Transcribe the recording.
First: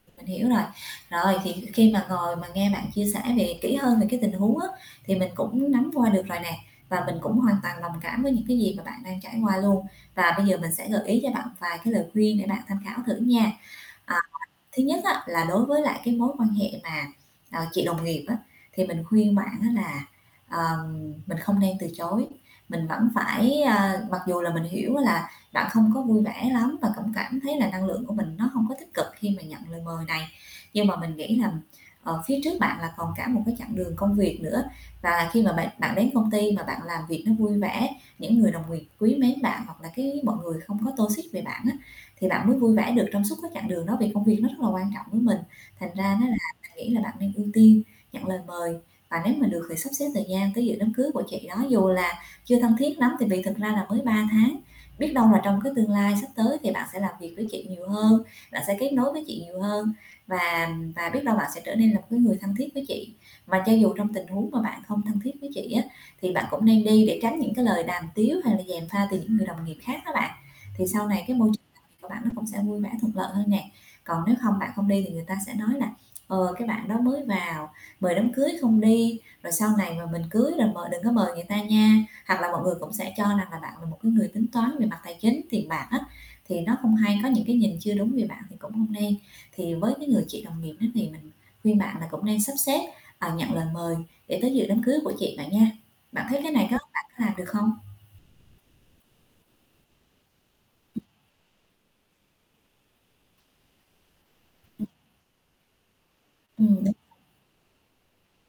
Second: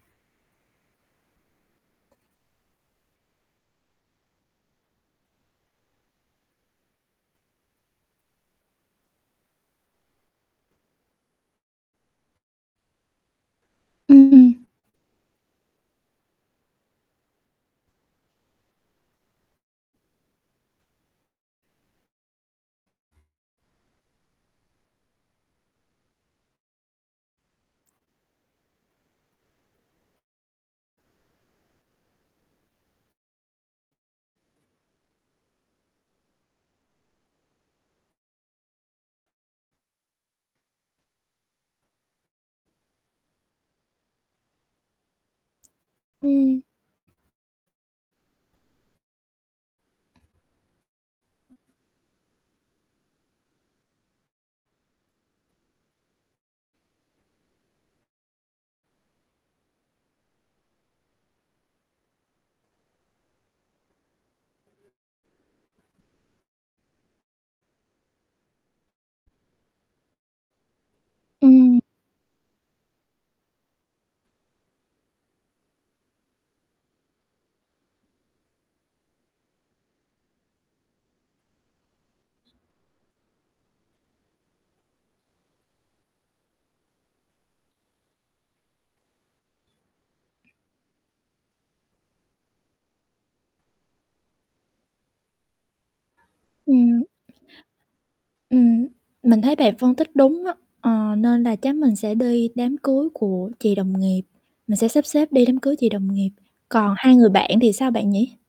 Mình hiểu rồi. Rồi thì khi mà ngồi mà nghe bạn chia sẻ về kỹ hơn về cái tình huống á, thì mình cũng nắm qua được rồi nè và mình cũng hoàn toàn đồng cảm với những, cái, gì mà bạn đang trải qua luôn, và bây giờ mình sẽ gợi ý cho bạn vài cái lời khuyên để bạn tham khảo thử nha. Ờ, Ừm. thứ nhất á là đối với lại cái mối quan hệ mà, ờ, chị đồng nghiệp á, thì mình khuyên bạn á là, ờ, mình không nên từ chối, mình vẫn phải ơ, mặc dù là mình hiểu là bạn không có vui vẻ lắm và cũng cảm thấy là năng lượng của mình nó hông có tích cực khi mà nhận lời mời này. Nhưng mà mình nghĩ là, ờ, phía trước bạn là còn cả một cái chặng đường công việc nữa và khi mà bạn bạn đến công ty mà bạn làm việc nó vui vẻ, những người đồng nghiệp quý mến bạn hoặc là cái mọi người không có toxic về bạn á thì bạn mới vui vẻ được trong suốt cái chặng đường đó vì công việc nó rất là quan trọng với mình. Thành ra nó là Ừm. mình nghĩ là bạn nên ưu tiên, nhận lời mời và nếu mà được thì sắp xếp thời gian tới dự đám cưới của chị đó dù là chưa thân thiết lắm tại vì thực ra là mới 3 tháng, biết đâu là trong cái tương lai sắp tới thì bạn sẽ làm việc với chị nhiều hơn, bạn sẽ kết nối với chị nhiều hơn và và biết đâu bạn sẽ trở nên là một cái người thân thiết với chị. Và cho dù trong tình huống mà bạn không thân thiết với chị á thì bạn cũng nên đi để tránh những cái lời đàm tiếu hay là dèm pha từ những người đồng nghiệp khác đó bạn. Thì sau này cái môi tr Ừm. làm việc của bạn nó cũng sẽ vui vẻ thuận lợi hơn nè. Còn nếu không bạn không đi thì người ta sẽ nói là "Ờ, cái, bạn đó mới vào, mời đám cưới không đi rồi sau này mà mình cưới rồi mời đừng có mời người ta nha", hoặc là mọi người cũng sẽ cho rằng là bạn là một cái người tính toán về mặt tài chính, tiền bạc á thì nó không hay, có những cái nhìn chưa đúng về bạn thì cũng không nên. Thì với cái người chị đồng nghiệp đó thì mình khuyên bạn là cũng nên sắp xếp, ờ, nhận lời mời để tới dự đám cưới của chị bạn nha. Bạn thấy cái này có Ừm. bạn có làm được không? Ừm, mình thấy bạn phân tích đúng á, ờ, nên là chắc mình sẽ đi đám cưới của chị đồng nghiệp, mình sẽ sắp xếp đi đám cưới chị đồng nghiệp, Ừm, còn đúng. hai người bạn thì sao bạn nhỉ?